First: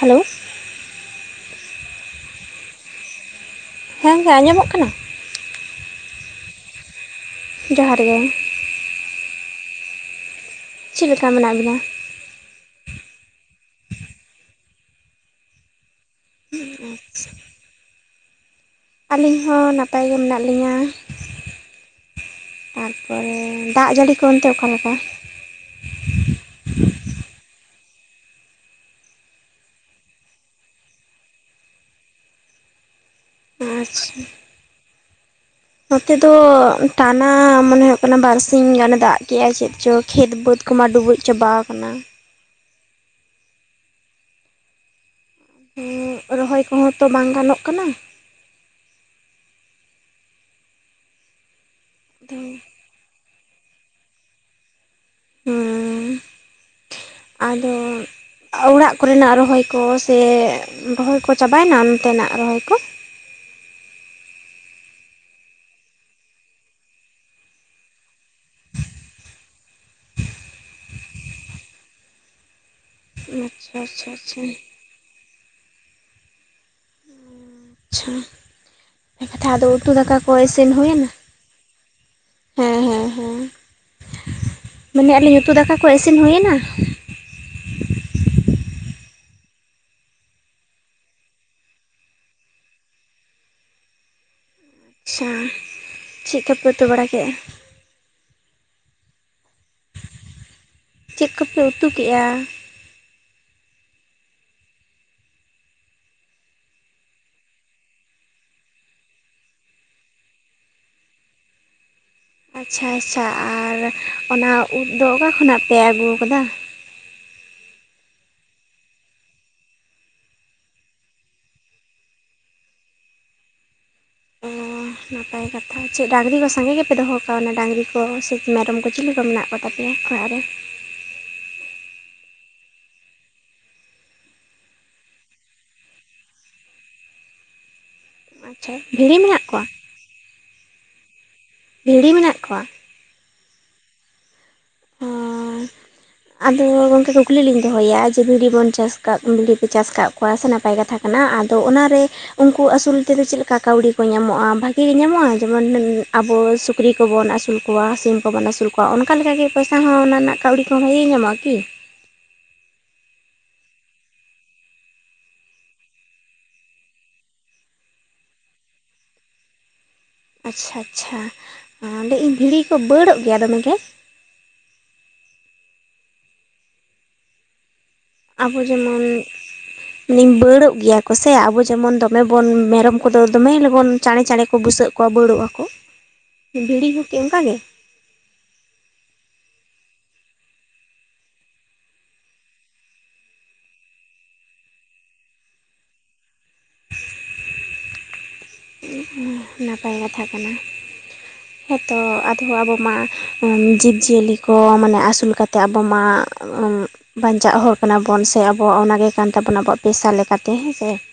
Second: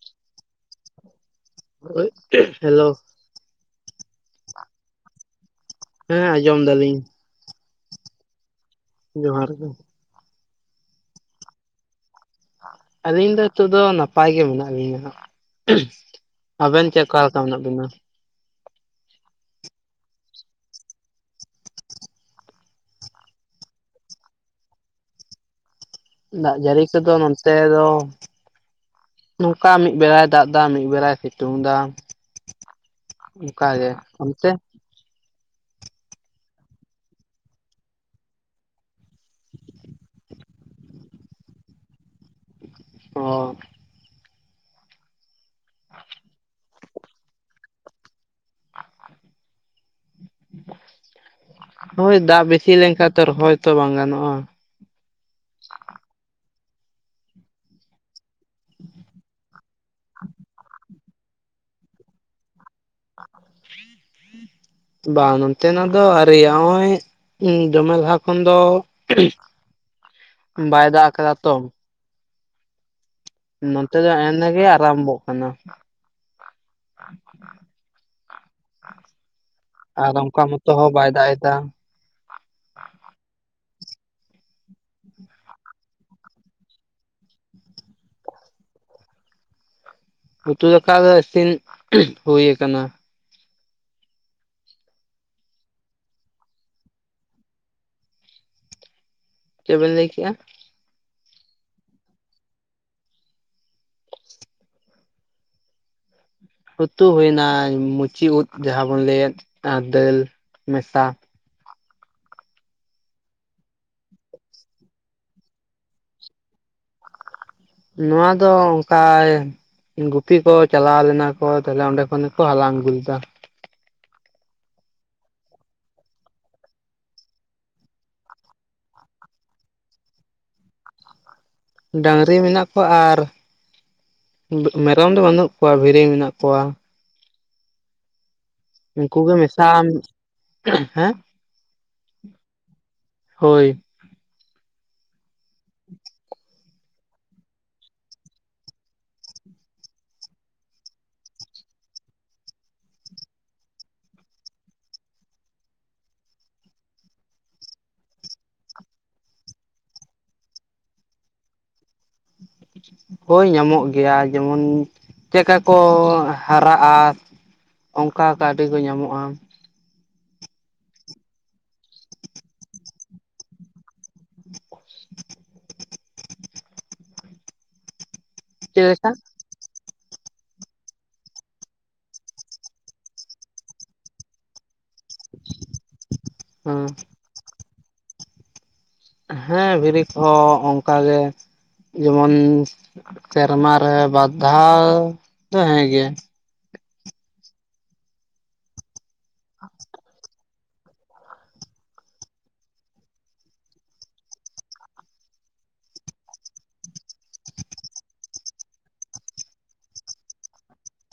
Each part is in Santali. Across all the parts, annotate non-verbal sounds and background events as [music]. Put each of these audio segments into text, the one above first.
ᱦᱟᱞᱳ, ᱦᱮᱞᱳ, ᱦᱮᱸ ᱜᱚᱝᱠᱮ ᱟᱸᱡᱚᱢᱚᱜ ᱠᱟᱱᱟ? ᱦᱮᱸ ᱟᱸᱡᱚᱢ ᱫᱟᱞᱤᱧ᱾ ᱡᱚᱦᱟᱨ ᱜᱮ᱾ ᱡᱚᱦᱟᱨ ᱜᱮ᱾ ᱪᱮᱫ ᱞᱮᱠᱟ ᱢᱮᱱᱟᱜ ᱵᱤᱱᱟ? ᱟᱹᱞᱤᱧ ᱫᱚ ᱦᱤᱛᱚᱜ ᱫᱚ ᱱᱟᱯᱟᱭ ᱜᱮ ᱢᱮᱱᱟᱜ ᱞᱤᱧᱟ ᱦᱟᱸᱜ᱾ ᱟᱵᱮᱱ ᱪᱮ ᱚᱠᱟ ᱞᱮᱠᱟ ᱢᱮᱱᱟᱜ ᱵᱮᱤᱱᱟ? ᱟᱹᱞᱤᱧ ᱦᱚᱸ ᱱᱟᱯᱟᱭ ᱜᱮ ᱢᱤᱱᱟᱜ ᱞᱤᱧᱟ᱾ ᱛᱟᱨᱯᱚᱨᱮ ᱫᱟᱜ ᱡᱟᱹᱲᱤ ᱠᱚ ᱚᱱᱛᱮ ᱚᱠᱟ ᱞᱮᱠᱟ? ᱫᱟᱜ ᱡᱟᱹᱨᱤ ᱠᱚᱫᱚ ᱱᱚᱱᱛᱮ ᱫᱚ ᱱᱚᱝᱠᱟ ᱢᱤ ᱵᱮᱲᱟᱭ ᱫᱟᱜ ᱮᱫᱟ ᱢᱤ ᱵᱮᱲᱟᱭ ᱥᱤᱛᱩᱝ ᱫᱟ᱾ ᱱᱚᱝᱠᱟᱱ ᱜᱮ ᱟᱪᱪᱷᱟ ᱚᱱᱛᱮ? ᱱᱚᱛᱮ ᱫᱚ ᱴᱟᱱᱟ ᱢᱚᱱᱮ ᱦᱩᱭᱩᱜ ᱠᱟᱱᱟ ᱵᱟᱨᱥᱤ ᱜᱟᱱᱮ ᱫᱟᱜ ᱠᱮᱜᱼᱟ ᱪᱮᱫ ᱪᱚ ᱠᱷᱮᱛ ᱵᱟᱹᱫᱽ ᱠᱚ ᱢᱟ ᱰᱩᱵᱩᱡ ᱪᱟᱵᱟ ᱠᱟᱱᱟ᱾ ᱚ ᱨᱚᱦᱚᱭ ᱠᱚᱦᱚᱸ ᱛᱚ ᱵᱟᱝ ᱜᱟᱱᱚᱜ ᱠᱟᱱᱟ᱾ ᱦᱳᱭ ᱫᱟᱜ ᱵᱮᱥᱤ ᱞᱮᱱᱠᱷᱟᱱ ᱛᱚ ᱨᱚᱦᱚᱭ ᱛᱚ ᱵᱟᱝ ᱜᱟᱱᱚᱜᱼᱟ᱾ ᱦᱩᱸ ᱟᱫᱚ ᱚᱲᱟᱜ ᱠᱚᱨᱮ ᱱᱟᱜ ᱨᱚᱦᱚᱭ ᱠᱚ ᱥᱮ ᱨᱚᱦᱚᱭ ᱠᱚ ᱪᱟᱵᱟᱭ ᱮᱱᱟ ᱚᱱᱛᱮ ᱱᱟᱜ ᱨᱚᱦᱚᱭ ᱠᱚ? ᱵᱟᱝ ᱱᱚᱱᱛᱮ ᱱᱟᱜ ᱫᱚ ᱟᱣᱨᱤᱭᱟ ᱚᱜᱼᱚᱭ ᱫᱚᱢᱮ ᱞᱟᱦᱟ ᱠᱷᱚᱱ ᱫᱚ ᱵᱟᱭ ᱫᱟᱜ ᱟᱠᱟᱫᱟ ᱛᱚ ᱾ ᱟᱪᱪᱷᱟ ᱱᱚᱛᱮ ᱟᱪᱪᱷᱟ ᱫᱚ ᱟᱪᱪᱷᱟ ᱮᱱᱜᱮ ᱟᱨᱟᱢᱵᱚᱜ ᱠᱟᱱᱟ᱾ [unintelligible] ᱟᱪᱷᱟ ᱠᱟᱛᱷᱟ ᱟᱫᱚ ᱩᱛᱩ ᱟᱨ ᱫᱟᱠᱟ ᱠᱚ ᱚᱱᱠᱟ ᱢᱚᱛᱚ ᱤᱥᱤᱱ ᱦᱩᱭ ᱦᱚᱸ ᱮᱱᱟ? ᱵᱟᱭ ᱫᱟᱜ ᱮᱫᱟ ᱦᱮᱸ ᱦᱮᱸ ᱦᱮᱸ ᱢᱮᱱᱟᱞᱤᱧ ᱩᱛᱩ ᱫᱟᱠᱟ ᱠᱚ ᱤᱥᱤᱱ ᱦᱩᱭᱱᱟ? ᱩᱛᱩ ᱫᱟᱠᱟ ᱫᱚ ᱤᱥᱤᱱ ᱦᱩᱭ ᱠᱟᱱᱟ᱾ ᱟᱪᱷᱟ ᱪᱤᱜ ᱠᱚᱯᱮ ᱩᱛᱩ ᱵᱟᱲᱟ ᱠᱮᱜ-ᱟ? ᱪᱮᱫ ᱵᱤᱱ ᱞᱟᱹᱭ ᱠᱮᱜᱼᱟ? ᱪᱮᱫ ᱠᱚᱯᱮ ᱩᱛᱩ ᱠᱮᱜᱼᱟ? ᱩᱛᱩ ᱦᱩᱭᱱᱟ ᱢᱩᱪᱹᱤ ᱩᱫ ᱡᱟᱦᱟᱸ ᱵᱚᱱ ᱞᱟᱹᱭᱮᱫ ᱫᱟᱹᱞ ᱢᱮᱥᱟ ᱾ ᱟᱪᱷᱟ ᱟᱪᱷᱟ ᱟᱨ ᱚᱱᱟ ᱩᱫ ᱫᱚ ᱚᱠᱟ ᱠᱷᱚᱱᱟᱜ ᱯᱮ ᱟᱹᱜᱩ ᱟᱠᱟᱫᱟ? ᱱᱚᱣᱟ ᱫᱚ ᱚᱝᱠᱟ ᱜᱩᱯᱤ ᱠᱚ ᱪᱟᱞᱟᱣ ᱞᱮᱱᱟ ᱠᱚ ᱛᱟᱦᱚᱞᱮ ᱚᱸᱰᱮ ᱠᱷᱚᱱ ᱜᱮᱠᱚ ᱦᱟᱞᱟᱝ ᱟᱹᱜᱩ ᱞᱮᱫᱟ᱾ [unintelligible] ᱱᱟᱯᱟᱭ ᱠᱟᱛᱷᱟ ᱪᱮᱫ ᱰᱟᱹᱝᱨᱤ ᱠᱚ ᱥᱟᱸᱜᱮ ᱜᱮᱯᱮ ᱫᱚᱦᱚ ᱠᱟᱣᱱᱟ ᱰᱟᱹᱝᱨᱤ ᱠᱚ ᱥᱮ ᱢᱮᱨᱚᱢ ᱠᱚ ᱪᱤᱞᱤ ᱠᱚ ᱢᱮᱱᱟᱜ ᱠᱚ ᱛᱟᱯᱮᱭᱟ? [inaudible] ᱰᱟᱹᱝᱨᱤ ᱢᱮᱱᱟᱜ ᱠᱚᱣᱟ ᱟᱨ ᱢᱮᱨᱚᱢ ᱫᱚ ᱵᱟᱹᱱᱩᱜ ᱠᱚᱣᱟ ᱵᱷᱤᱨᱤ ᱢᱮᱱᱟᱜ ᱠᱚᱣᱟ᱾ ᱟᱪᱪᱷᱟ ᱵᱷᱤᱲᱤ ᱩᱝᱠᱩ ᱜᱮ ᱢᱮᱱᱟᱜ ᱠᱚᱣᱟ ᱢᱮᱥᱟᱢ ᱟᱢ ᱦᱮᱸ ᱵᱷᱤᱲᱤ ᱢᱮᱱᱟᱜ ᱠᱚᱣᱟ? ᱦᱳᱭ᱾ [inaudible] ᱟᱫᱚ ᱜᱚᱝᱠᱮ ᱠᱩᱠᱞᱤ ᱞᱤᱧ ᱫᱚᱦᱚᱭᱟ ᱡᱮ ᱵᱷᱤᱲᱤ ᱵᱚᱱ ᱪᱟᱥ ᱠᱟᱜ ᱵᱷᱤᱲᱤ ᱯᱮ ᱪᱟᱥ ᱟᱠᱟᱫ ᱠᱚᱣᱟ ᱥᱮ ᱱᱟᱯᱟᱭ ᱠᱟᱛᱷᱟ ᱠᱟᱱᱟ ᱟᱫᱚ ᱚᱱᱟᱨᱮ ᱩᱱᱠᱩ ᱟᱹᱥᱩᱞ ᱛᱮᱫᱚ ᱪᱮᱫ ᱞᱮᱠᱟ ᱠᱟᱹᱣᱰᱤ ᱠᱚ ᱧᱟᱢᱚᱜᱼᱟ ᱵᱷᱟᱹᱜᱤ ᱜᱮ ᱧᱟᱢᱚᱜᱼᱟ ᱡᱮᱢᱚᱱ ᱟᱵᱚ ᱥᱩᱠᱨᱤ ᱠᱚᱵᱚᱱ ᱟᱹᱥᱩᱞ ᱠᱚᱣᱟ ᱥᱤᱢ ᱠᱚᱵᱚᱱ ᱟᱹᱥᱩᱞ ᱠᱚᱣᱟ ᱚᱱᱠᱟ ᱞᱮᱠᱟ ᱜᱮ ᱯᱚᱭᱥᱟ ᱦᱚᱸ ᱚᱱᱟ ᱨᱮᱱᱟᱜ ᱠᱟᱹᱣᱰᱤ ᱠᱚᱦᱚᱸ ᱵᱷᱟᱜᱤ ᱧᱟᱢᱚᱜᱼᱟ ᱠᱤ? ᱦᱳᱭ ᱧᱟᱢᱚᱜ ᱜᱮᱭᱟ ᱡᱮᱢᱚᱱ ᱪᱮᱫ ᱠᱟ ᱠᱚ ᱦᱟᱨᱟᱜᱼᱟ ᱚᱱᱠᱟ ᱠᱟᱹᱣᱰᱤ ᱠᱚ ᱧᱟᱢᱚᱜᱼᱟ ᱾ ᱟᱪᱪᱷᱟ ᱟᱪᱪᱷᱟ ᱞᱟᱹᱭ ᱤᱧ ᱵᱷᱤᱲᱤ ᱠᱚ ᱵᱟᱹᱲᱚᱜ ᱜᱮᱭᱟ ᱫᱚᱢᱮ ᱜᱮ? [unintelligible] ᱟᱵᱚ ᱪᱮᱫ ᱡᱮᱢᱚᱱ ᱞᱮᱠᱟ ᱵᱟᱹᱲᱚᱜ ᱜᱮᱭᱟ ᱠᱚ ᱥᱮ ᱟᱵᱚ ᱡᱮᱢᱚᱱ ᱫᱚᱢᱮ ᱵᱚᱱ ᱢᱮᱨᱚᱢ ᱠᱚᱫᱚ ᱫᱚᱢᱮ ᱞᱚᱜᱚᱱ ᱪᱟᱬᱮ ᱪᱟᱬᱮ ᱠᱚ ᱵᱩᱥᱟᱹᱜ ᱠᱚᱣᱟ ᱵᱟᱹᱲᱚᱜ ᱟᱠᱚ, ᱵᱷᱤᱲᱤ ᱦᱚᱸ ᱠᱤ ᱚᱱᱠᱟ ᱜᱮ? ᱦᱮᱸ ᱵᱷᱤᱲᱤ ᱠᱚᱦᱚᱸ ᱚᱱᱠᱟ ᱜᱮ ᱡᱮᱢᱚᱱ ᱥᱮᱨᱢᱟ ᱨᱮ ᱵᱟᱨ ᱫᱷᱟᱣ ᱫᱚ ᱦᱮᱸ ᱜᱮ ᱾ ᱱᱟᱯᱟᱭ ᱠᱟᱛᱷᱟ ᱠᱟᱱᱟ ᱾ ᱦᱮᱸᱛᱚ ᱟᱫᱚ ᱟᱵᱚ ᱢᱟ ᱡᱤᱵ ᱡᱤᱭᱟᱹᱞᱤ ᱠᱚ ᱢᱟᱱᱮ ᱟᱹᱥᱩᱞ ᱠᱟᱛᱮᱫ ᱟᱵᱚ ᱢᱟ [unintelligible] ᱵᱟᱧᱪᱟᱜ ᱦᱚᱲ ᱠᱟᱱᱟ ᱵᱚᱱ ᱥᱮ ᱟᱵᱚᱣᱟᱜ ᱚᱱᱟᱜᱮ ᱠᱟᱱ ᱛᱟᱵᱚᱱᱟ ᱟᱵᱚᱣᱟᱜ ᱯᱮᱥᱟ ᱞᱮᱠᱟᱛᱮ ᱦᱮᱸᱥᱮ ᱾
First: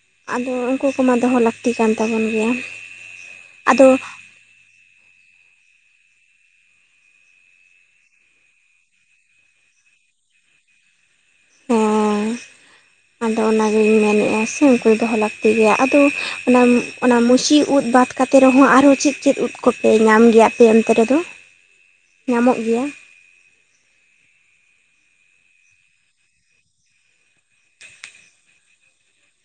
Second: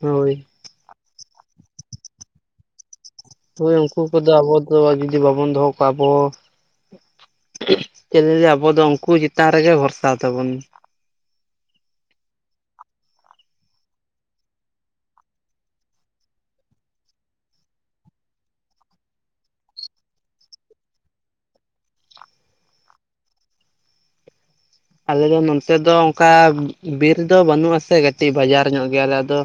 ᱦᱳᱭ ᱟᱫᱚ ᱩᱱᱠᱩ ᱠᱚᱢᱟ ᱫᱚᱦᱚ ᱞᱟᱹᱠᱛᱤ ᱠᱟᱱ ᱛᱟᱵᱚᱱ ᱜᱮᱭᱟ ᱾ ᱦᱳᱭ ᱩᱱᱠᱩ ᱠᱚᱫᱚ ᱟᱵᱚ ᱫᱚ ᱡᱩᱫᱤ ᱵᱟᱵᱚᱱ ᱫᱚᱦᱚ ᱠᱚᱣᱟ ᱟᱵᱚ ᱪᱮᱫ ᱞᱤᱧ ᱞᱟᱹᱭᱟ ᱟᱵᱚ ᱫᱚ ᱩᱱᱠᱩ ᱪᱮᱛᱟᱱ ᱨᱮᱜᱮ ᱵᱷᱚᱨᱥᱟ ᱛᱟᱵᱚᱱ ᱾ ᱚᱸᱻ ᱟᱫᱚ ᱚᱱᱟᱜᱤᱧ ᱢᱮᱱᱮᱜᱼᱟ ᱥᱮ ᱩᱱᱠᱩ ᱫᱚᱦᱚ ᱞᱟᱹᱠᱛᱤ ᱜᱮᱭᱟ, ᱟᱫᱚ ᱚᱱᱟ ᱚᱱᱟ ᱢᱩᱪᱤ ᱩᱫ ᱵᱟᱫᱽ ᱠᱟᱛᱮ ᱨᱮᱦᱚᱸ ᱟᱨᱦᱚᱸ ᱪᱮᱫ ᱪᱮᱫ ᱩᱫ ᱠᱚᱯᱮ ᱧᱟᱢ ᱜᱮᱭᱟᱯᱮ ᱟᱯᱮ ᱚᱱᱛᱮ ᱨᱮᱫᱚ ᱧᱟᱢᱚᱜ ᱜᱮᱭᱟ? ᱟᱞᱮ ᱫᱚ ᱱᱚᱱᱛᱮ ᱫᱚ ᱚᱱᱠᱟ ᱵᱤᱨ ᱫᱚ ᱵᱟᱹᱱᱩᱜᱼᱟ ᱥᱮ ᱠᱟᱹᱴᱤᱡ ᱵᱟᱡᱟᱨ ᱧᱚᱜ ᱜᱮᱭᱟ ᱟᱞᱮ ᱟᱫᱚ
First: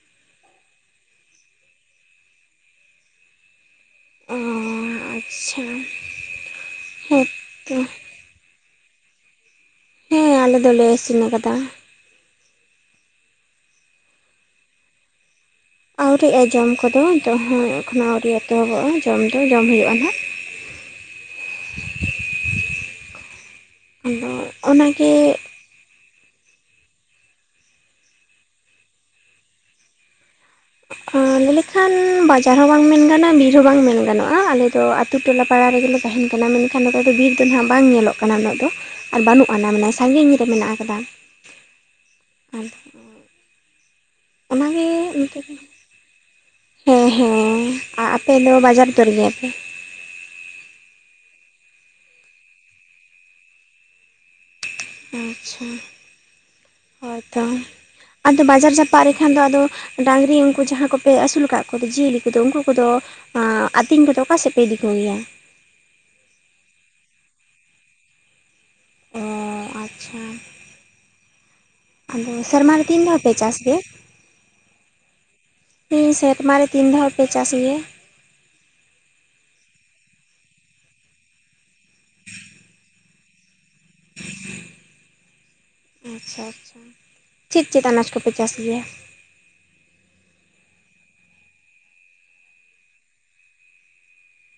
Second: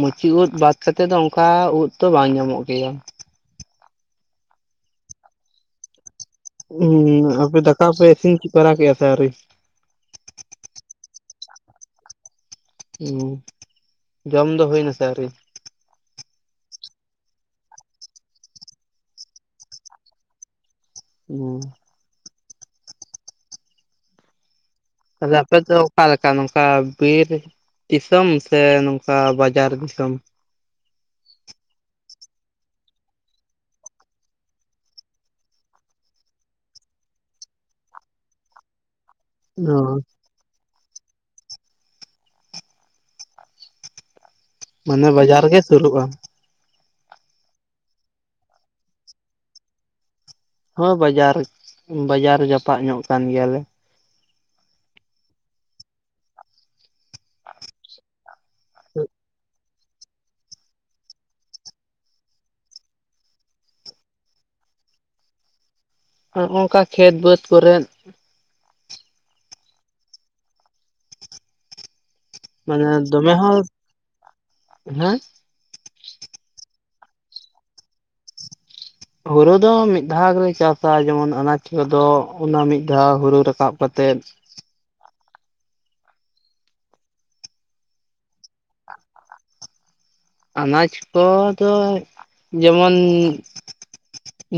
ᱢᱩᱪᱤ ᱩᱫ ᱵᱟᱫᱽ ᱠᱟᱛᱮᱫ ᱫᱚ ᱚᱱᱠᱟ ᱩᱫ ᱛᱚ ᱵᱟᱝ ᱧᱟᱢᱚᱜ ᱜᱮᱭᱟ ᱾ ᱚᱸᱻ ᱟᱪᱪᱷᱟ ᱾ ᱦᱩᱸ ᱟᱯᱮ ᱫᱟᱠᱟ ᱩᱛᱩ ᱯᱮ ᱤᱥᱤᱱ ᱵᱟᱨᱟ ᱠᱮᱫᱟ ᱥᱮ ᱟᱹᱣᱨᱤ? ᱦᱮᱸ ᱟᱞᱮ ᱫᱚᱞᱮ ᱤᱥᱤᱱ ᱟᱠᱟᱫᱟ ᱾ ᱚ ᱡᱚᱢ ᱫᱚ ᱦᱩᱭ ᱱᱟᱥᱮ ᱟᱣᱨᱤ? ᱟᱹᱣᱨᱤᱜᱼᱟ ᱡᱚᱢ ᱠᱚᱫᱚ ᱛᱚ ᱦᱮᱸ ᱮᱠᱷᱳᱱᱳ ᱟᱹᱣᱨᱤ ᱮᱛᱚᱦᱚᱵᱚᱜᱼᱟ ᱡᱚᱢ ᱫᱚ ᱡᱚᱢ ᱦᱩᱭᱩᱜᱼᱟ ᱱᱟᱦᱟᱜ ᱾ ᱚᱻ ᱾ ᱟᱫᱚ ᱚᱱᱮ [inaudible] ᱟᱯᱮ ᱫᱚ ᱚᱠᱟ ᱞᱮᱠᱟ ᱱᱚᱝᱠᱟ ᱵᱤᱨ ᱫᱤᱥᱚᱢ ᱥᱮ ᱱᱚᱝᱠᱟ ᱵᱟᱡᱟᱨ ᱫᱤᱥᱚᱢ? ᱦᱩᱸ ᱞᱮᱠᱷᱟᱱ ᱵᱟᱡᱟᱨ ᱦᱚᱸ ᱵᱟᱝ ᱢᱮᱱ ᱜᱟᱱᱚᱜᱼᱟ ᱵᱤᱨ ᱦᱚᱸ ᱵᱟᱝ ᱢᱮᱱ ᱜᱟᱱᱚᱜᱼᱟ ᱟᱞᱮᱫᱚ ᱟᱛᱳ ᱴᱚᱞᱟ ᱯᱟᱲᱟ ᱨᱮᱜᱮᱞᱮ ᱛᱟᱦᱮᱱ ᱠᱟᱱᱟ ᱢᱮᱱᱠᱷᱟᱱ ᱱᱚᱛᱮ ᱫᱚ ᱵᱤᱨ ᱫᱚ ᱱᱟᱦᱟᱜ ᱵᱟᱝ ᱧᱮᱞᱚᱜ ᱠᱟᱱᱟ ᱩᱱᱟᱹᱜ ᱫᱚ ᱾ ᱟᱨ ᱢᱟᱱᱮ ᱵᱟᱹᱱᱩᱜ ᱟᱱᱟ ᱚ ᱢᱟᱱᱮ ᱥᱟᱺᱜᱤᱧ ᱨᱮ ᱢᱮᱱᱟᱜ ᱟᱠᱟᱫᱟ ᱾ ᱚᱱᱟᱜᱮ ᱢᱟᱱᱮ ᱤᱱᱠᱟᱹ ᱵᱟᱡᱟᱨ ᱜᱮ ᱥᱩᱨᱩᱜᱼᱟ ᱦᱮᱸ ᱦᱮᱸ ᱟᱯᱮ ᱫᱚ ᱵᱟᱡᱟᱨ ᱩᱛᱟᱹᱨ ᱜᱮᱭᱟ ᱯᱮ? ᱦᱳ ᱵᱟᱡᱟᱨ ᱵᱟᱡᱟᱨ ᱡᱟᱯᱟᱜ ᱧᱚᱜ ᱠᱟᱱ ᱜᱮᱭᱟᱞᱮ ᱾ ᱟᱪᱪᱷᱟ ᱾ ᱦᱚᱭᱛᱚ ᱟᱫᱚ ᱵᱟᱡᱟᱨ ᱡᱟᱯᱟᱜ ᱨᱮᱠᱷᱟᱱ ᱫᱚ ᱟᱫᱚ ᱰᱟᱝᱨᱤ ᱩᱱᱠᱩ ᱡᱟᱦᱟᱸ ᱠᱚᱯᱮ ᱟᱹᱥᱩᱞ ᱟᱠᱟᱫ ᱠᱚ ᱡᱤᱭᱟᱹᱞᱤ ᱠᱚᱫᱚ ᱩᱱᱠᱩ ᱠᱚᱫᱚ ᱟᱸ ᱟᱛᱤᱧ ᱠᱚᱫᱚ ᱚᱠᱟ ᱥᱮᱫ ᱯᱮ ᱤᱫᱤ ᱠᱚᱜᱮᱭᱟ? ᱦᱚᱜᱼᱚᱝᱠᱟ ᱠᱷᱮᱛ ᱵᱟᱹᱫᱽ ᱠᱚᱨᱮ ᱾ ᱚᱻ ᱟᱪᱪᱷᱟ᱾ ᱟᱫᱚ ᱥᱮᱨᱢᱟᱨᱮ ᱢᱟᱱᱮ ᱛᱤᱱ ᱫᱷᱟᱣ ᱯᱮ ᱫᱚᱢᱮ ᱪᱟᱥ ᱦᱚᱸ ᱜᱮᱭᱟ? ᱦᱮᱸ ᱤᱧ ᱥᱮᱨᱢᱟ ᱨᱮ ᱛᱤᱱ ᱫᱷᱟᱣ ᱯᱮ ᱪᱟᱥ ᱜᱮᱭᱟ? ᱦᱩᱨᱩ ᱫᱚ ᱢᱤᱫ ᱫᱷᱟᱣ ᱜᱮᱞᱮ ᱪᱟᱥᱟ ᱡᱮᱢᱚᱱ ᱟᱱᱟᱡ ᱠᱚᱫᱚ ᱚᱱᱟ ᱢᱤᱫ ᱫᱷᱟᱣ ᱦᱩᱨᱩ ᱨᱟᱠᱟᱵ ᱠᱟ ᱠᱟᱛᱮᱫ ᱾ ᱟᱪᱪᱷᱟ ᱟᱪᱪᱷᱟ ᱪᱮᱫ ᱪᱮᱫ ᱟᱱᱟᱡ ᱠᱚᱯᱮ ᱪᱟᱥ ᱜᱮᱭᱟ? ᱟᱱᱟᱡ ᱠᱚ ᱫᱚ ᱡᱮᱢᱚᱱᱻ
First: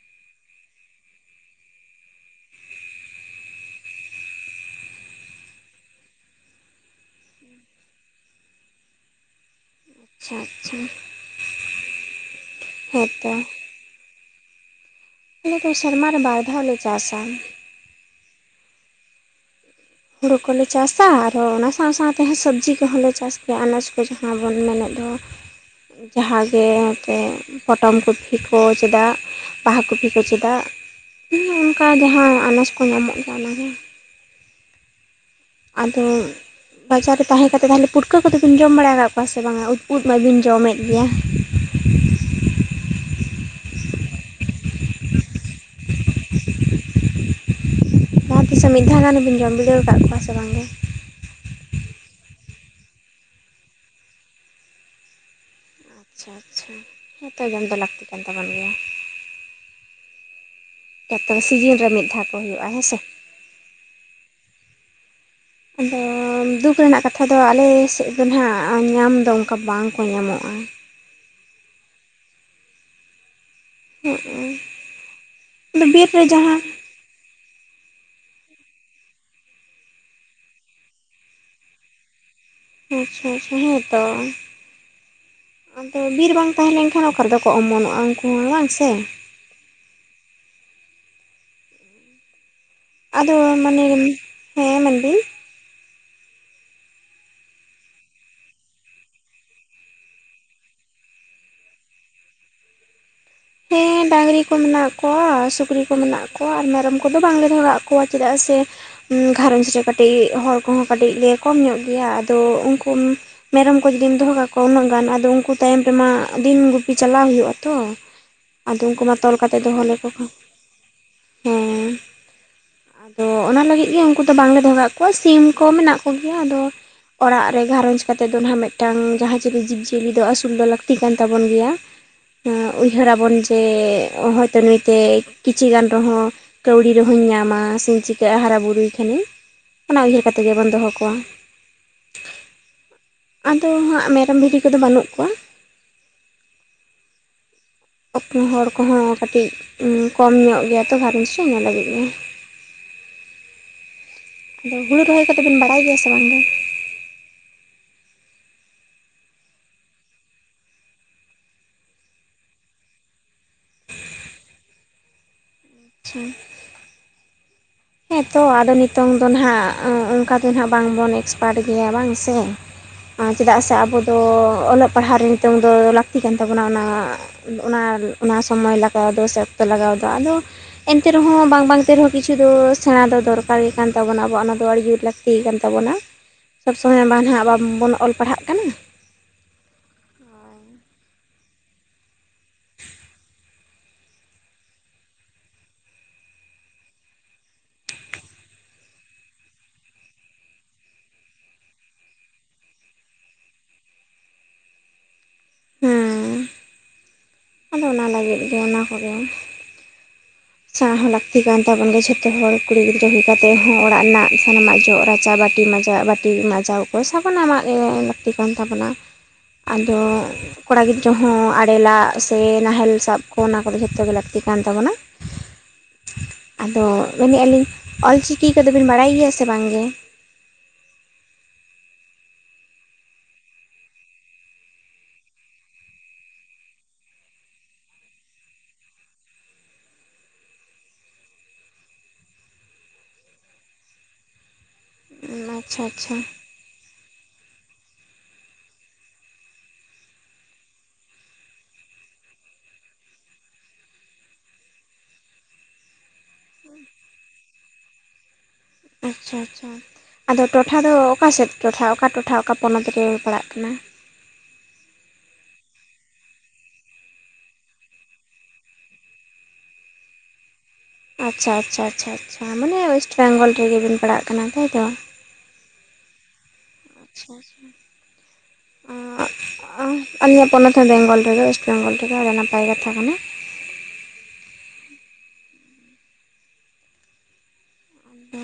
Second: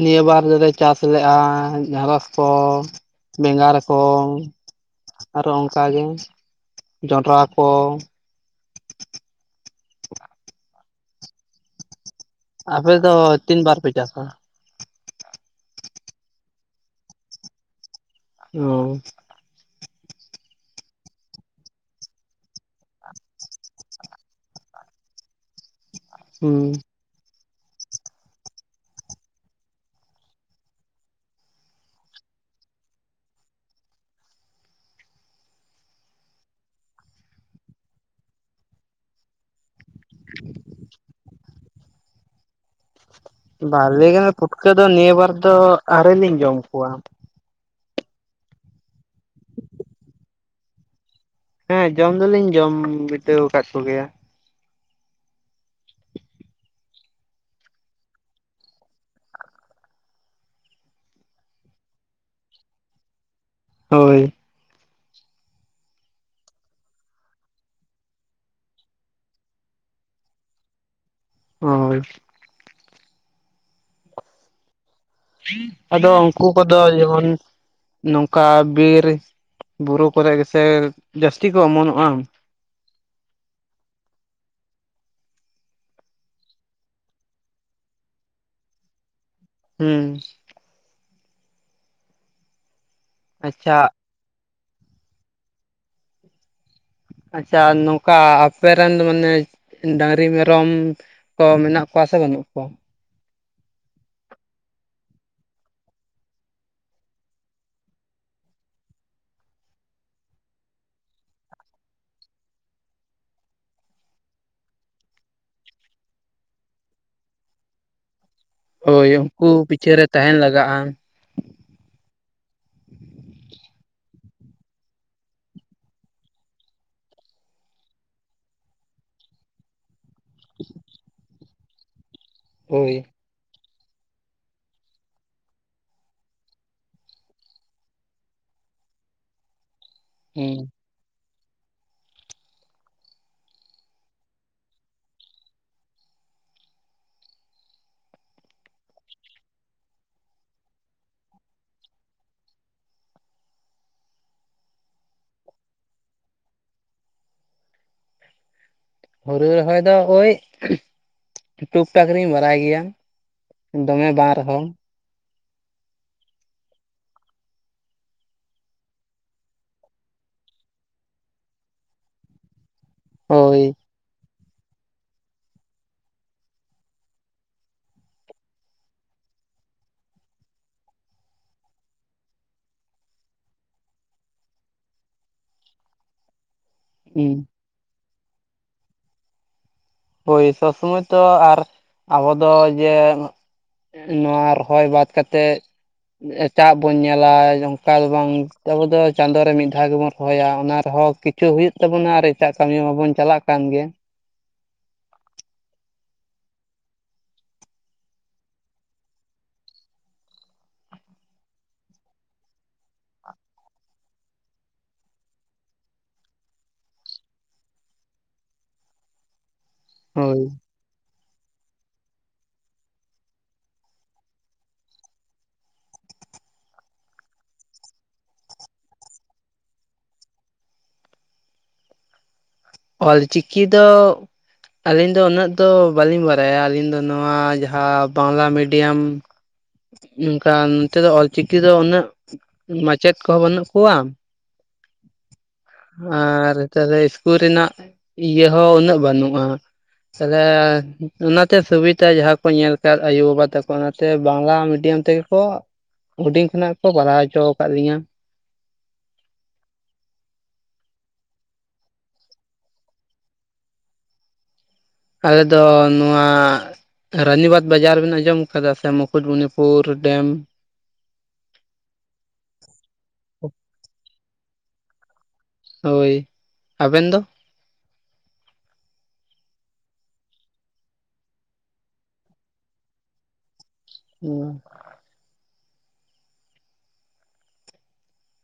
ᱱᱤᱭᱟᱹ ᱵᱟᱨ ᱫᱚᱞᱮ ᱪᱟᱥ ᱞᱮᱜᱼᱟ ᱰᱮᱸᱨᱚᱥ ᱠᱚ, ᱵᱮᱸᱜᱟᱲ ᱠᱚ ᱾ ᱟᱨᱚ ᱚᱱᱠᱟ ᱜᱮ, ᱡᱚᱱᱰᱨᱟ ᱠᱚ ᱾ ᱟᱪᱪᱷᱟ, ᱟᱪᱪᱷᱟ ᱾ ᱟᱯᱮ ᱫᱚ ᱦᱮᱸᱛᱚ ᱛᱤᱱ ᱵᱟᱨ ᱯᱮ ᱪᱟᱥᱟ? ᱟᱞᱮ ᱫᱚ ᱥᱮᱨᱢᱟ ᱨᱮ ᱵᱟᱨ ᱫᱷᱟᱣᱞᱮ ᱪᱟᱥᱟ ᱾ ᱚ ᱾ ᱦᱩᱲᱩ ᱠᱚᱞᱮ ᱪᱟᱥᱟ, ᱟᱨᱦᱚᱸ ᱚᱱᱟ ᱥᱟᱶ ᱥᱟᱶᱛᱮ ᱦᱚᱸ ᱥᱚᱵᱽᱡᱤ ᱠᱚᱦᱚᱸᱞᱮ ᱪᱟᱥ ᱜᱮᱭᱟ ᱟᱱᱟᱡᱽ ᱠᱚ ᱡᱟᱦᱟᱸ ᱵᱚᱱ ᱢᱮᱱᱮᱫ ᱫᱚ ᱾ ᱡᱟᱦᱟᱸ ᱦᱩᱸ ᱜᱮ ᱥᱮ ᱯᱚᱴᱚᱢ ᱠᱚᱯᱤ ᱠᱚ ᱪᱮᱫᱟᱜ ᱵᱟᱦᱟ ᱠᱚᱯᱤ ᱠᱚ ᱪᱮᱫᱟᱜ ᱦᱩᱸ ᱚᱱᱠᱟ ᱜᱮ ᱦᱟᱸᱜ ᱟᱱᱟᱪᱽ ᱠᱚ ᱧᱟᱢᱚᱜ ᱜᱮᱭᱟ ᱚᱱᱟᱜᱮ ᱾ ᱟᱫᱚ ᱵᱟᱡᱟᱨ ᱨᱮ ᱛᱟᱦᱮᱸ ᱠᱟᱛᱮ ᱛᱟᱦᱚᱞᱮ ᱯᱩᱴᱠᱟᱹ ᱠᱚᱫᱚᱵᱮᱱ ᱡᱚᱢ ᱵᱟᱲᱟᱣ ᱠᱟᱜ ᱠᱚᱣᱟ ᱥᱮ ᱵᱟᱝᱟ? ᱩᱫ ᱩᱫ ᱢᱟᱵᱤᱱ ᱡᱚᱢᱮᱜ ᱜᱮᱭᱟ ᱾ ᱵᱟ ᱞᱮᱭ ᱜᱟᱱᱚᱜᱼᱟ ᱯᱩᱴᱠᱟᱹ ᱫᱚ ᱱᱤᱭᱟᱹ ᱵᱟᱨ ᱫᱚ ᱟᱣᱨᱤᱞᱤᱧ ᱡᱚᱢ ᱠᱚᱣᱟ ᱾ ᱡᱟᱦᱟᱸ ᱛᱤᱥᱚᱜ ᱢᱤᱫ ᱫᱷᱟᱣ ᱜᱟᱱᱵᱤᱱ ᱡᱚᱢ ᱵᱤᱰᱟᱹᱣ ᱟᱠᱟᱜ ᱠᱚᱣᱟ ᱥᱮ ᱵᱟᱝᱜᱮ? ᱦᱮᱸ, ᱡᱚᱢ ᱫᱚᱞᱤᱧ ᱡᱚᱢ ᱵᱤᱰᱟᱹᱣ ᱠᱟᱫ ᱠᱚᱜᱮᱭᱟ ᱾ ᱟᱪᱪᱷᱟ ᱟᱪᱪᱷᱟ, ᱦᱮᱸᱛᱚ ᱡᱚᱢ ᱫᱚ ᱞᱟᱹᱠᱛᱤ ᱠᱟᱱ ᱛᱟᱵᱚᱱ ᱜᱮᱭᱟ ᱾ ᱡᱚᱛᱚ ᱥᱤᱡᱤᱱ ᱨᱮ ᱢᱤᱫ ᱫᱷᱟᱣ ᱠᱚ ᱦᱳᱭᱳᱜᱼᱟ ᱦᱮᱸ ᱥᱮ? ᱦᱳᱭ᱾ ᱟᱫᱚ ᱫᱩᱠ ᱨᱮᱱᱟᱜ ᱠᱟᱛᱷᱟ ᱫᱚ ᱟᱞᱮ ᱥᱮᱜ ᱫᱚ ᱱᱟᱦᱟᱜ ᱧᱟᱢ ᱫᱚ ᱚᱝᱠᱟ ᱵᱟᱝᱠᱚ ᱧᱟᱢᱚᱜᱼᱟ ᱾ ᱦᱳᱭ᱾ ᱦᱩᱸᱜ ᱩᱸ᱾ ᱟᱫᱚ ᱩᱝᱠᱚ ᱠᱚᱫᱚ ᱡᱮᱢᱚᱱ ᱱᱚᱝᱠᱟ ᱵᱤᱨ ᱵᱩᱨᱩ ᱠᱚᱨᱮᱜ ᱜᱮᱥᱮ ᱡᱟᱹᱥᱛᱤ ᱠᱚ ᱚᱢᱚᱱᱚᱜᱼᱟ ᱾ ᱟᱪᱪᱷᱟ, ᱟᱪᱪᱷᱟ, ᱦᱮᱸᱛᱚ ᱾ ᱟᱫᱚ ᱵᱤᱨ ᱵᱟᱝ ᱛᱟᱦᱮᱸ ᱞᱮᱝᱠᱷᱟᱱ ᱚᱠᱟᱨᱮᱫᱚ ᱠᱚ ᱚᱢᱚᱱᱚᱜᱼᱟ ᱩᱝᱠᱩ ᱦᱚᱸ ᱦᱮᱸ ᱵᱟᱝ ᱥᱮ? ᱦᱩᱸ᱾ ᱟᱫᱚ ᱢᱟᱱᱮ, ᱟᱪᱪᱷᱟ ᱦᱮᱸ ᱢᱮᱱᱵᱤᱱ᱾ ᱟᱪᱪᱷᱟ, ᱱᱚᱝᱠᱟ ᱟᱯᱮᱨᱮ ᱨᱮᱱ ᱫᱚ ᱢᱟᱱᱮ ᱰᱟᱝᱨᱤ, ᱢᱮᱨᱚᱢ ᱠᱚ ᱢᱮᱱᱟᱜ ᱠᱚᱣᱟ ᱥᱮ ᱵᱟᱹᱱᱩᱜ ᱠᱚᱣᱟ? ᱦᱮᱸ ᱰᱟᱹᱝᱨᱤ ᱠᱚ ᱢᱮᱱᱟᱜ ᱠᱚᱣᱟ, ᱥᱩᱠᱨᱤ ᱠᱚ ᱢᱮᱱᱟᱜ ᱠᱚᱣᱟ ᱟᱨ ᱢᱮᱨᱚᱢ ᱠᱚᱫᱚ ᱵᱟᱝᱞᱮ ᱫᱚᱦᱚ ᱠᱟᱜ ᱠᱚᱣᱟ ᱾ ᱪᱮᱫᱟᱜ ᱥᱮ ᱜᱷᱟᱨᱚᱸᱧᱡᱽ ᱨᱮ ᱠᱟᱹᱴᱤᱡ ᱦᱚᱲ ᱠᱚᱦᱚᱸ ᱠᱟᱹᱴᱤᱡ ᱞᱮ ᱠᱚᱢ ᱧᱚᱜ ᱜᱮᱭᱟ, ᱟᱫᱚ ᱩᱝᱠᱩ ᱢᱮᱨᱚᱢ ᱠᱚ ᱡᱩᱫᱤᱢ ᱫᱚᱦᱚ ᱠᱟᱜ ᱠᱚᱣᱟ ᱩᱱᱟᱹᱜ ᱜᱟᱱ ᱟᱫᱚ ᱩᱝᱠᱩ ᱛᱟᱭᱚᱢ ᱨᱮᱢᱟ ᱫᱤᱱ ᱜᱩᱯᱤ ᱪᱟᱞᱟᱣ ᱦᱩᱭᱩᱜᱼᱟ ᱛᱚ ᱾ ᱟᱫᱚ ᱩᱝᱠᱩ ᱢᱟ ᱦᱳᱭ ᱛᱚᱞ ᱠᱟᱛᱮᱫ ᱩᱱᱠᱩ ᱫᱚᱦᱚ ᱯᱤᱪᱷᱟᱹ ᱨᱮ ᱞᱮᱠᱚ ᱠᱷᱟᱱ, ᱛᱟᱦᱮᱱ ᱞᱟᱜᱟᱜᱼᱟ ᱦᱮᱸ᱾ ᱟᱫᱚ ᱚᱱᱟ ᱞᱟᱹᱜᱤᱜ ᱜᱮ ᱩᱱᱠᱩ ᱫᱚ ᱵᱟᱝᱞᱮ ᱫᱚᱦᱚ ᱠᱟᱜ ᱠᱚᱣᱟ ᱥᱤᱢ ᱠᱚ ᱢᱮᱱᱟᱜ ᱠᱚᱜᱮᱭᱟ, ᱟᱫᱚ ᱚᱲᱟᱜ ᱨᱮ ᱜᱷᱟᱨᱚᱸᱡᱽ ᱠᱟᱛᱮᱫ ᱫᱚ ᱱᱟᱦᱱᱟᱜ ᱢᱮᱫᱴᱟᱝ ᱡᱟᱦᱟᱸ ᱪᱤᱞᱤ ᱡᱤᱵᱽ ᱡᱤᱭᱟᱹ ᱞᱤ ᱫᱚ ᱟᱹᱥᱩᱞ ᱫᱚ ᱞᱟᱹᱠᱛᱤ ᱠᱟᱱ ᱛᱟᱵᱚᱱ ᱜᱮᱭᱟ, ᱮᱸ ᱦᱳᱭ ᱩᱭᱦᱟᱹᱨᱟ ᱵᱚᱱ ᱡᱮ ᱦᱚᱭᱛᱚ ᱱᱩᱭᱛᱮᱭ ᱠᱤᱪᱷᱤ ᱜᱟᱱ ᱨᱮᱦᱚᱸ ᱠᱟᱹᱣᱰᱤ ᱨᱮᱦᱚᱸᱧ ᱧᱟᱢᱟ ᱥᱮᱧ ᱪᱤᱠᱟᱹᱜᱼᱟ ᱦᱟᱨᱟ ᱵᱩᱨᱩᱭ ᱠᱷᱟᱱᱤᱧ, ᱚᱱᱟ ᱩᱭᱦᱟᱹᱨ ᱠᱟᱛᱮᱜ ᱦᱩᱸ ᱜᱮᱵᱚᱱ ᱫᱚᱦᱚ ᱠᱚᱣᱟ, ᱟᱫᱚ ᱦᱟᱸᱜ ᱢᱮᱨᱚᱢ ᱵᱷᱤᱰᱤ ᱠᱚᱫᱚ ᱵᱟᱹᱱᱩᱜ ᱠᱚᱣᱟ ᱾ ᱦᱚᱲ ᱠᱚᱦᱚᱸ ᱠᱟᱹᱴᱤᱡ ᱠᱚᱢ ᱧᱚᱜ ᱜᱮᱭᱟ ᱛᱚ ᱜᱷᱟᱨᱚᱧᱽᱪ ᱨᱮ ᱧᱮᱞ ᱞᱟᱹᱜᱤᱫ ᱢᱟ ᱾ ᱟᱫᱚ ᱦᱩᱲᱩ ᱨᱚᱦᱚᱭ ᱠᱚᱫᱚ ᱵᱮᱱ ᱵᱟᱲᱟᱭ ᱜᱮᱭᱟ ᱥᱮ ᱵᱟᱝ ᱜᱮ? ᱦᱩᱨᱩ ᱨᱚᱦᱚᱭ ᱫᱚ ᱳᱭ, ᱴᱩᱠ ᱴᱟᱠ ᱨᱤᱧ ᱵᱟᱨᱟᱭ ᱜᱮᱭᱟ ᱾ ᱫᱚᱢᱮ ᱵᱟᱝ ᱨᱮᱦᱚᱸ ᱾ ᱪᱷᱟ᱾ ᱦᱮᱸ ᱛᱚ ᱟᱫᱚ ᱱᱤᱛᱚᱝ ᱫᱚ ᱱᱟᱦᱟᱜ ᱚᱝᱠᱟ ᱫᱚ ᱱᱟᱦᱟᱜ ᱵᱟᱝ ᱵᱚᱱ ᱮᱠᱥᱯᱟᱨᱴ ᱜᱮᱭᱟ, ᱵᱟᱝ ᱥᱮ᱾ ᱟ ᱪᱮᱫᱟᱜ ᱦᱳᱭ ᱥᱮ ᱟᱵᱚ ᱫᱚ ᱚᱞᱚᱜ ᱯᱟᱲᱦᱟᱜ ᱨᱮ ᱱᱤᱛᱳᱝ ᱫᱚ ᱞᱟᱹᱠᱛᱤ ᱠᱟᱱ ᱛᱟᱵᱚᱱᱟ, ᱚᱱᱟ ᱚᱱᱟ ᱚᱱᱟ ᱥᱚᱢᱚᱭ ᱞᱟᱜᱟᱣ ᱫᱚ ᱥᱮ ᱚᱠᱛᱚ ᱞᱟᱜᱟᱣ ᱫᱚ, ᱟᱫᱚ ᱮᱱᱛᱮ ᱨᱮᱦᱚᱸ ᱵᱟᱝ-ᱵᱟᱝᱛᱮ ᱠᱤᱪᱷᱩ ᱫᱚ ᱥᱮᱬᱟ ᱫᱚᱨᱠᱟᱨ ᱜᱮ ᱠᱟᱱ ᱛᱟᱵᱚᱱᱟ ᱦᱮ ᱚᱱᱟ ᱫᱚ ᱫᱚᱨᱠᱟᱨ ᱜᱮ ᱠᱟᱱ ᱛᱟᱵᱚᱱᱟ ᱟᱵᱚᱣᱟᱜ ᱚᱱᱟ ᱫᱚ ᱟᱹᱰᱤ ᱡᱳᱨ ᱞᱟᱹᱠᱛᱤ ᱜᱮ ᱠᱟᱱ ᱛᱟᱵᱚᱱᱟ ᱥᱚᱵᱽ ᱥᱚᱢᱚᱭ ᱵᱟᱝ ᱦᱩᱸ ᱦᱟᱸᱜ ᱟᱵᱚ ᱵᱚᱱ ᱚᱞ ᱯᱟᱲᱦᱟᱜ ᱠᱟᱱᱟ᱾ ᱦᱳᱭ ᱥᱚᱢᱚᱭ ᱛᱚ ᱟᱨ ᱟᱵᱚ ᱡᱮ ᱱᱚᱣᱟ ᱨᱚᱦᱚᱭ ᱵᱟᱫ ᱠᱟᱛᱮᱜ ᱮᱴᱟᱜ ᱵᱚᱱ ᱧᱮᱞᱟ ᱚᱱᱠᱟ ᱫᱚ ᱵᱟᱝ ᱟᱵᱚᱫ ᱫᱚ ᱪᱟᱸᱫᱳ ᱨᱮ ᱢᱤᱫ ᱫᱷᱟᱣ ᱜᱮᱵᱚᱱ ᱨᱚᱦᱚᱭᱟ ᱚᱱᱟ ᱨᱮᱦᱚᱸ ᱦᱚᱪᱚ ᱦᱩᱭᱩᱜ ᱛᱟᱵᱚᱱᱟ ᱟᱨ ᱮᱴᱟᱜ ᱠᱟᱹᱢᱤ ᱢᱟᱵᱚᱱ ᱪᱟᱞᱟᱜ ᱠᱟᱱ ᱜᱮ᱾ ᱦᱮᱸ᱾ ᱟᱫᱚ ᱚᱱᱟ ᱞᱟᱹᱜᱤᱫ ᱜᱮ ᱚᱱᱟ ᱠᱚᱫᱚ ᱾ ᱪᱟᱸ ᱦᱚᱸ ᱞᱟᱹᱠᱛᱤ ᱠᱟᱱ ᱛᱟᱵᱚᱱ ᱜᱮᱭᱟ ᱡᱷᱚᱛᱚ ᱦᱚᱲ ᱠᱩᱲᱤ ᱜᱤᱫᱽᱨᱟᱹ ᱦᱩᱭ ᱠᱟᱛᱮᱜ ᱦᱚᱸ ᱚᱲᱟᱜ ᱨᱮᱱᱟᱜ ᱥᱟᱱᱟᱢᱟᱜ ᱡᱚᱜ ᱨᱟᱪᱟᱵᱟᱴ ᱵᱟᱴᱤ ᱢᱟᱡᱟᱣ ᱵᱟᱴᱤ ᱢᱟᱡᱟᱣ ᱠᱚ ᱥᱟᱵᱩᱱ ᱟᱢᱟᱜ ᱞᱟᱹᱠᱛᱤ ᱠᱟᱱ ᱛᱟᱵᱚᱱᱟ᱾ ᱟᱫᱚ ᱦᱳᱭ ᱠᱚᱲᱟ ᱜᱤᱫᱽᱨᱟᱹ ᱦᱚᱸ ᱟᱲᱮ ᱞᱟᱜ ᱥᱮ ᱱᱟᱦᱮᱞ ᱥᱟᱵ ᱠᱚ ᱚᱱᱟ ᱠᱚᱫᱚ ᱡᱷᱚᱛᱚ ᱜᱮ ᱞᱟᱹᱠᱛᱤ ᱠᱟᱱ ᱛᱟᱵᱚᱱᱟ᱾ ᱟᱫᱚ ᱢᱮᱱᱮᱫ ᱟᱹᱞᱤᱧ ᱚᱞᱪᱤᱠᱤ ᱠᱚᱫᱚ ᱵᱤᱱ ᱵᱟᱲᱟᱭ ᱜᱮᱭᱟ ᱥᱮ ᱵᱟᱝᱜᱮ? ᱚᱞᱪᱤᱠᱤ ᱫᱚ ᱼᱼ ᱟᱹᱞᱤᱧ ᱫᱚ ᱩᱱᱟᱹᱜ ᱫᱚ ᱵᱟᱹᱞᱤᱧ ᱵᱟᱲᱟᱭᱟ ᱟᱹᱞᱤᱧ ᱫᱚ ᱱᱚᱣᱟ ᱡᱟᱦᱟᱸ ᱵᱟᱝᱞᱟ ᱢᱤᱰᱤᱭᱟᱢ ᱚᱱᱠᱟ ᱱᱚᱛᱮ ᱫᱚ ᱚᱞᱪᱤᱠᱤ ᱫᱚ ᱩᱱᱟᱹᱜ ᱢᱟᱪᱮᱫ ᱠᱚᱦᱚᱸ ᱵᱟᱹᱱᱩᱜ ᱠᱚᱣᱟ ᱟᱪᱪᱷᱟ ᱟᱪᱪᱷᱟ ᱟᱨ ᱛᱟᱦᱚᱞᱮ ᱤᱥᱠᱩᱞ ᱨᱮᱱᱟᱜ ᱤᱭᱟᱹ ᱦᱚᱸ ᱩᱱᱟᱹᱜ ᱵᱟᱹᱱᱩᱜᱼᱟ ᱛᱟᱦᱚᱞᱮ ᱚᱱᱟᱛᱮ ᱥᱩᱵᱤᱛᱟ ᱡᱟᱦᱟᱸ ᱠᱚ ᱟᱠᱟᱫ ᱟᱭᱩᱵᱟᱵᱟ ᱛᱟᱠᱚ ᱚᱱᱟᱛᱮ ᱵᱟᱝᱞᱟ ᱢᱤᱰᱤᱭᱟᱢ ᱛᱮ ᱠᱚ ᱦᱩᱰᱤᱧ ᱠᱷᱚᱱᱟᱜ ᱠᱚ ᱵᱟᱲᱦᱟᱣ ᱦᱚᱪᱚ ᱟᱠᱟᱫ ᱞᱤᱧᱟᱹ ᱾ ᱟᱪᱪᱷᱟ ᱟᱪᱪᱷᱟ ᱾ ᱟᱫᱚ ᱴᱚᱴᱷᱟ ᱫᱚ ᱚᱠᱟ ᱥᱮᱫ ᱴᱚᱴᱷᱟ ᱚᱠᱟ ᱴᱚᱴᱷᱟ ᱚᱠᱟ ᱯᱚᱱᱚᱛ ᱨᱮ ᱯᱟᱲᱟᱜ ᱠᱟᱱᱟ? ᱟᱞᱮ ᱫᱚ ᱱᱚᱣᱟᱼᱼ ᱨᱟᱱᱤᱵᱟᱫᱽ ᱵᱟᱡᱟᱨ ᱵᱮᱱ ᱟᱸᱡᱚᱢ ᱟᱠᱟᱫᱟ ᱥᱮ ᱢᱩᱠᱩᱴᱢᱚᱱᱤᱯᱩᱨ ᱰᱮᱢ? ᱟᱪᱪᱷᱟ ᱟᱪᱪᱷᱟ ᱟᱪᱷᱟᱷᱟ ᱢᱟᱱᱮ ᱚᱭᱮᱥᱮᱴ ᱵᱮᱝᱜᱚᱞ ᱨᱮᱜᱮᱵᱤᱱ ᱯᱟᱲᱟᱜ ᱠᱟᱱᱟ ᱛᱟᱭᱛᱚ? ᱦᱳᱭ ᱟᱵᱮᱱ ᱫᱚ ᱟᱪᱪᱷᱟ᱾ ᱟᱹᱞᱟᱜ ᱯᱚᱱᱚᱛ ᱵᱮᱝᱜᱚᱞ ᱨᱮᱜᱮ ᱚᱭᱮᱥᱮᱴ ᱵᱮᱝᱜᱚᱞ ᱨᱮᱜᱮ ᱟᱹᱰᱤ ᱱᱟᱯᱟᱭ ᱠᱟᱛᱷᱟ ᱠᱟᱱᱟ᱾ [inaudible]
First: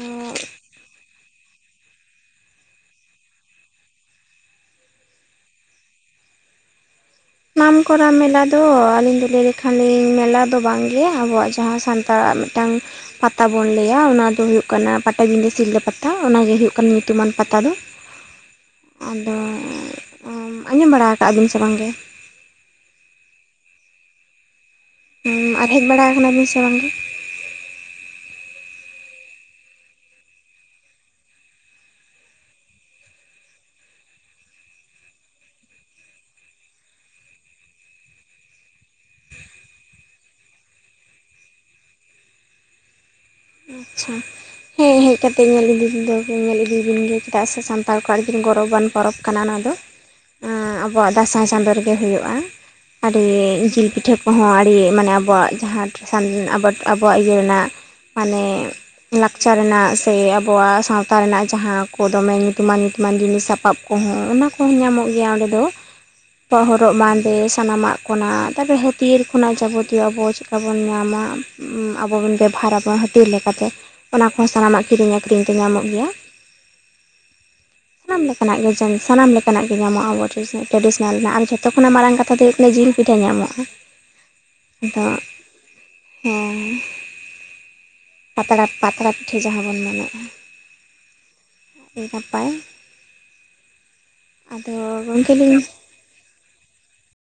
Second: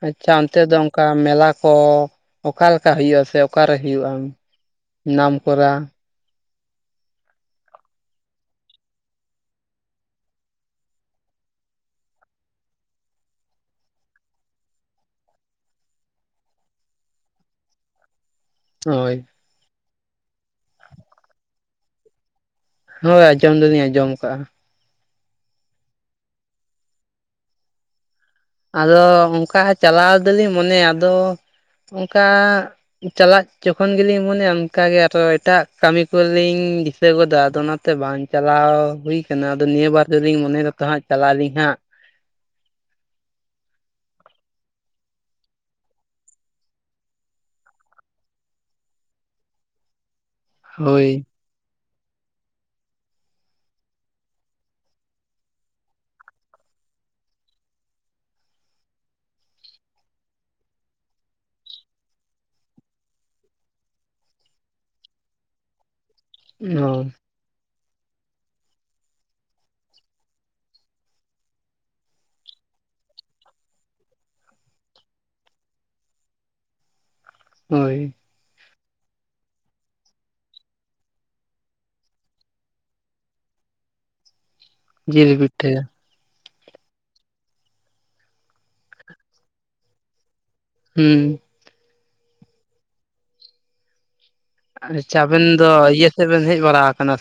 ᱟᱪᱪᱷᱟ ᱚᱱᱛᱮ ᱫᱚ ᱚᱱᱠᱟ ᱚᱱᱠᱟ ᱢᱮᱞᱟ ᱠᱚ ᱚᱠᱟ ᱞᱮᱠᱟ ᱦᱩᱭᱩᱜᱼᱟ ᱥᱮ ᱚᱠᱟᱨᱮ ᱦᱩᱭᱩᱜᱼᱟ ᱱᱟᱢᱠᱚᱨᱟ? ᱥᱟᱱᱟᱢᱠᱚᱨ ᱢᱮᱞᱟ ᱫᱚ ᱟᱹᱞᱤᱧ ᱫᱚ ᱞᱟᱹᱭ ᱞᱮᱠᱷᱟᱱ ᱞᱤᱧ ᱢᱮᱞᱟ ᱫᱚ ᱵᱟᱝ ᱜᱮ ᱟᱵᱚᱣᱟᱜ ᱡᱟᱦᱟᱸ ᱥᱟᱱᱛᱟᱲ ᱛᱟ ᱢᱤᱫᱴᱟᱝ ᱯᱟᱛᱟ ᱵᱚᱱ ᱞᱟᱹᱭᱟ ᱚᱱᱟ ᱫᱚ ᱦᱩᱭᱩᱜ ᱠᱟᱱᱟ ᱯᱟᱴᱟᱵᱤᱸᱫᱟᱹ ᱥᱤᱞᱫᱟᱹ ᱯᱟᱛᱟ ᱚᱱᱟᱜᱮ ᱦᱩᱭᱩᱜ ᱠᱟᱱᱟ ᱧᱩᱛᱩᱢᱟᱱ ᱯᱟᱛᱟ ᱫᱚ᱾ ᱦᱳᱭ ᱟᱫᱚ ᱟᱸᱡᱚᱢ ᱵᱟᱲᱟ ᱠᱟᱜ ᱵᱤᱱ ᱥᱮ ᱵᱟᱝᱜᱮ? ᱦᱳᱭ ᱟᱸᱡᱚᱢ ᱫᱚᱞᱤᱧ ᱟᱸᱡᱚᱢ ᱟᱠᱟᱟᱜᱼᱟ‍᱾ ᱟᱨ ᱦᱮᱡ ᱵᱟᱲᱟ ᱟᱠᱟᱱᱟ ᱵᱤᱱ ᱥᱮ ᱵᱟᱝᱜᱮ? ᱟᱫᱚ ᱚᱱᱠᱟ ᱪᱟᱞᱟᱣ ᱫᱚᱞᱤᱧ ᱢᱚᱱᱮᱭᱟ ᱟᱫᱚ ᱚᱱᱠᱟ ᱪᱟᱞᱟᱜ ᱡᱚᱠᱷᱚᱱ ᱜᱮᱞᱤᱧ ᱢᱚᱱᱮᱭᱟ ᱚᱱᱠᱟᱜᱮ ᱟᱨᱚ ᱮᱴᱟᱜ ᱠᱟᱹᱢᱤ ᱠᱚᱞᱤᱧ ᱫᱤᱥᱟᱹ ᱜᱚᱫᱟ ᱟᱫᱚ ᱚᱱᱟ ᱛᱮ ᱵᱟᱝ ᱪᱟᱞᱟᱣ ᱦᱩᱭ ᱟᱠᱟᱱᱟ ᱟᱫᱚ ᱱᱤᱭᱟᱹ ᱵᱟᱨ ᱫᱚᱞᱤᱧ ᱢᱚᱱᱮᱭ ᱫᱟ ᱛᱚ ᱦᱟᱸᱜ ᱪᱟᱞᱟᱜ ᱟᱹᱞᱤᱧ ᱦᱟᱸᱜ᱾ ᱟᱪᱪᱷᱟ ᱾ ᱦᱮᱸ ᱦᱮᱡ ᱠᱟᱛᱮ ᱧᱮᱞ ᱤᱫᱤ ᱫᱚ ᱧᱮᱞ ᱤᱫᱤᱭ ᱵᱤᱱ ᱜᱮ ᱪᱮᱫᱟᱜ ᱥᱮ ᱥᱟᱱᱛᱟᱲ ᱠᱚᱣᱟᱜ ᱟᱹᱰᱤ ᱜᱚᱨᱚᱵᱟᱱ ᱯᱚᱨᱚᱵᱽ ᱠᱟᱱᱟ ᱱᱚᱣᱟ ᱫᱚ᱾ ᱦᱳᱭ ᱟᱵᱚᱣᱟᱜ ᱫᱟᱸᱥᱟᱭ ᱪᱟᱸᱫ ᱨᱮᱜᱮ ᱦᱩᱭᱩᱜᱼᱟ᱾ ᱟᱹᱰᱤ ᱡᱤᱞ ᱯᱤᱴᱷᱟᱹ ᱠᱚᱦᱚᱸ ᱟᱹᱰᱤ ᱢᱟᱱᱮ ᱟᱵᱚᱣᱟᱜ ᱡᱟᱦᱟᱸᱮᱥ ᱟᱵᱚᱣᱟᱜ ᱤᱭᱟᱹ ᱨᱮᱱᱟᱜ ᱢᱟᱱᱮ ᱞᱟᱠᱪᱟᱨ ᱨᱮᱱᱟᱜ ᱥᱮ ᱟᱵᱚᱣᱟᱜ ᱥᱟᱶᱛᱟ ᱨᱮᱱᱟᱜ ᱡᱟᱦᱟᱸ ᱠᱚ ᱫᱚᱢᱮ ᱧᱩᱛᱩᱢᱟᱱ ᱧᱩᱛᱩᱢᱟᱱ ᱡᱤᱱᱤᱥ ᱥᱟᱯᱟᱵ ᱠᱚᱦᱚᱸ ᱚᱱᱟ ᱠᱚᱦᱚᱸ ᱧᱟᱢᱚᱜ ᱜᱮᱭᱟ ᱚᱸᱰᱮ ᱫᱚ ᱦᱚᱨᱚᱜ ᱵᱟᱸᱫᱮ ᱥᱟᱱᱟᱢᱟᱜ᱾ ᱠᱷᱚᱱᱟᱜ ᱛᱟᱯᱚᱨᱮ ᱦᱟᱹᱛᱭᱟᱹᱨ ᱠᱷᱚᱱᱟᱜ ᱡᱟᱵᱚᱛᱤᱭᱚ ᱟᱵᱚ ᱪᱮᱫᱠᱟ ᱵᱚᱱ ᱧᱟᱢᱟ᱾ ᱟᱵᱚᱵᱚᱱ ᱵᱮᱵᱚᱦᱟᱨᱟ ᱵᱚᱱ [inaudible] ᱠᱟᱛᱮ ᱚᱱᱟ ᱠᱚᱦᱚᱸ ᱥᱟᱱᱟᱢᱟᱜ ᱠᱤᱨᱤᱧ ᱟᱠᱷᱨᱤᱧ ᱛᱮ ᱧᱟᱢᱚᱜ ᱜᱮᱭᱟ ᱾ ᱦᱳᱭ ᱾ ᱥᱟᱱᱟᱢ ᱞᱮᱠᱟᱱᱟᱜ ᱜᱮ ᱥᱟᱱᱟᱢ ᱞᱮᱠᱟᱱᱟᱜ ᱜᱮ ᱧᱟᱢᱚᱜᱼᱟ ᱟᱵᱚ ᱴᱰᱤᱥᱚᱱᱟᱞ ᱨᱮᱱᱟᱜ ᱟᱨ ᱡᱷᱚᱛᱚ ᱠᱷᱚᱱᱟᱜ ᱢᱟᱨᱟᱝ ᱠᱟᱛᱷᱟ ᱫᱚ ᱡᱤᱞ ᱯᱤᱴᱷᱟᱹ ᱧᱟᱢᱚᱜᱼᱟ ᱟᱫᱚ ᱡᱤᱞ ᱯᱤᱴᱷᱟᱹ ᱦᱮᱸ ᱯᱟᱛᱲᱟ ᱯᱟᱛᱲᱟ ᱯᱤᱴᱷᱟᱹ ᱡᱟᱦᱟᱸ ᱵᱚᱱ ᱢᱮᱱᱮᱜᱼᱟ ᱾ ᱦᱩᱸ᱾ ᱟᱹᱰᱤ ᱱᱟᱯᱟᱭ ᱟᱫᱚ ᱟᱪᱪᱷᱟ ᱜᱚᱢᱠᱮ ᱟᱵᱮᱱ ᱞᱤᱧ ᱫᱚ ᱤᱭᱟᱹ ᱥᱮᱫ ᱵᱮᱱ ᱦᱮᱡ ᱵᱟᱲᱟ ᱟᱠᱟᱱᱟ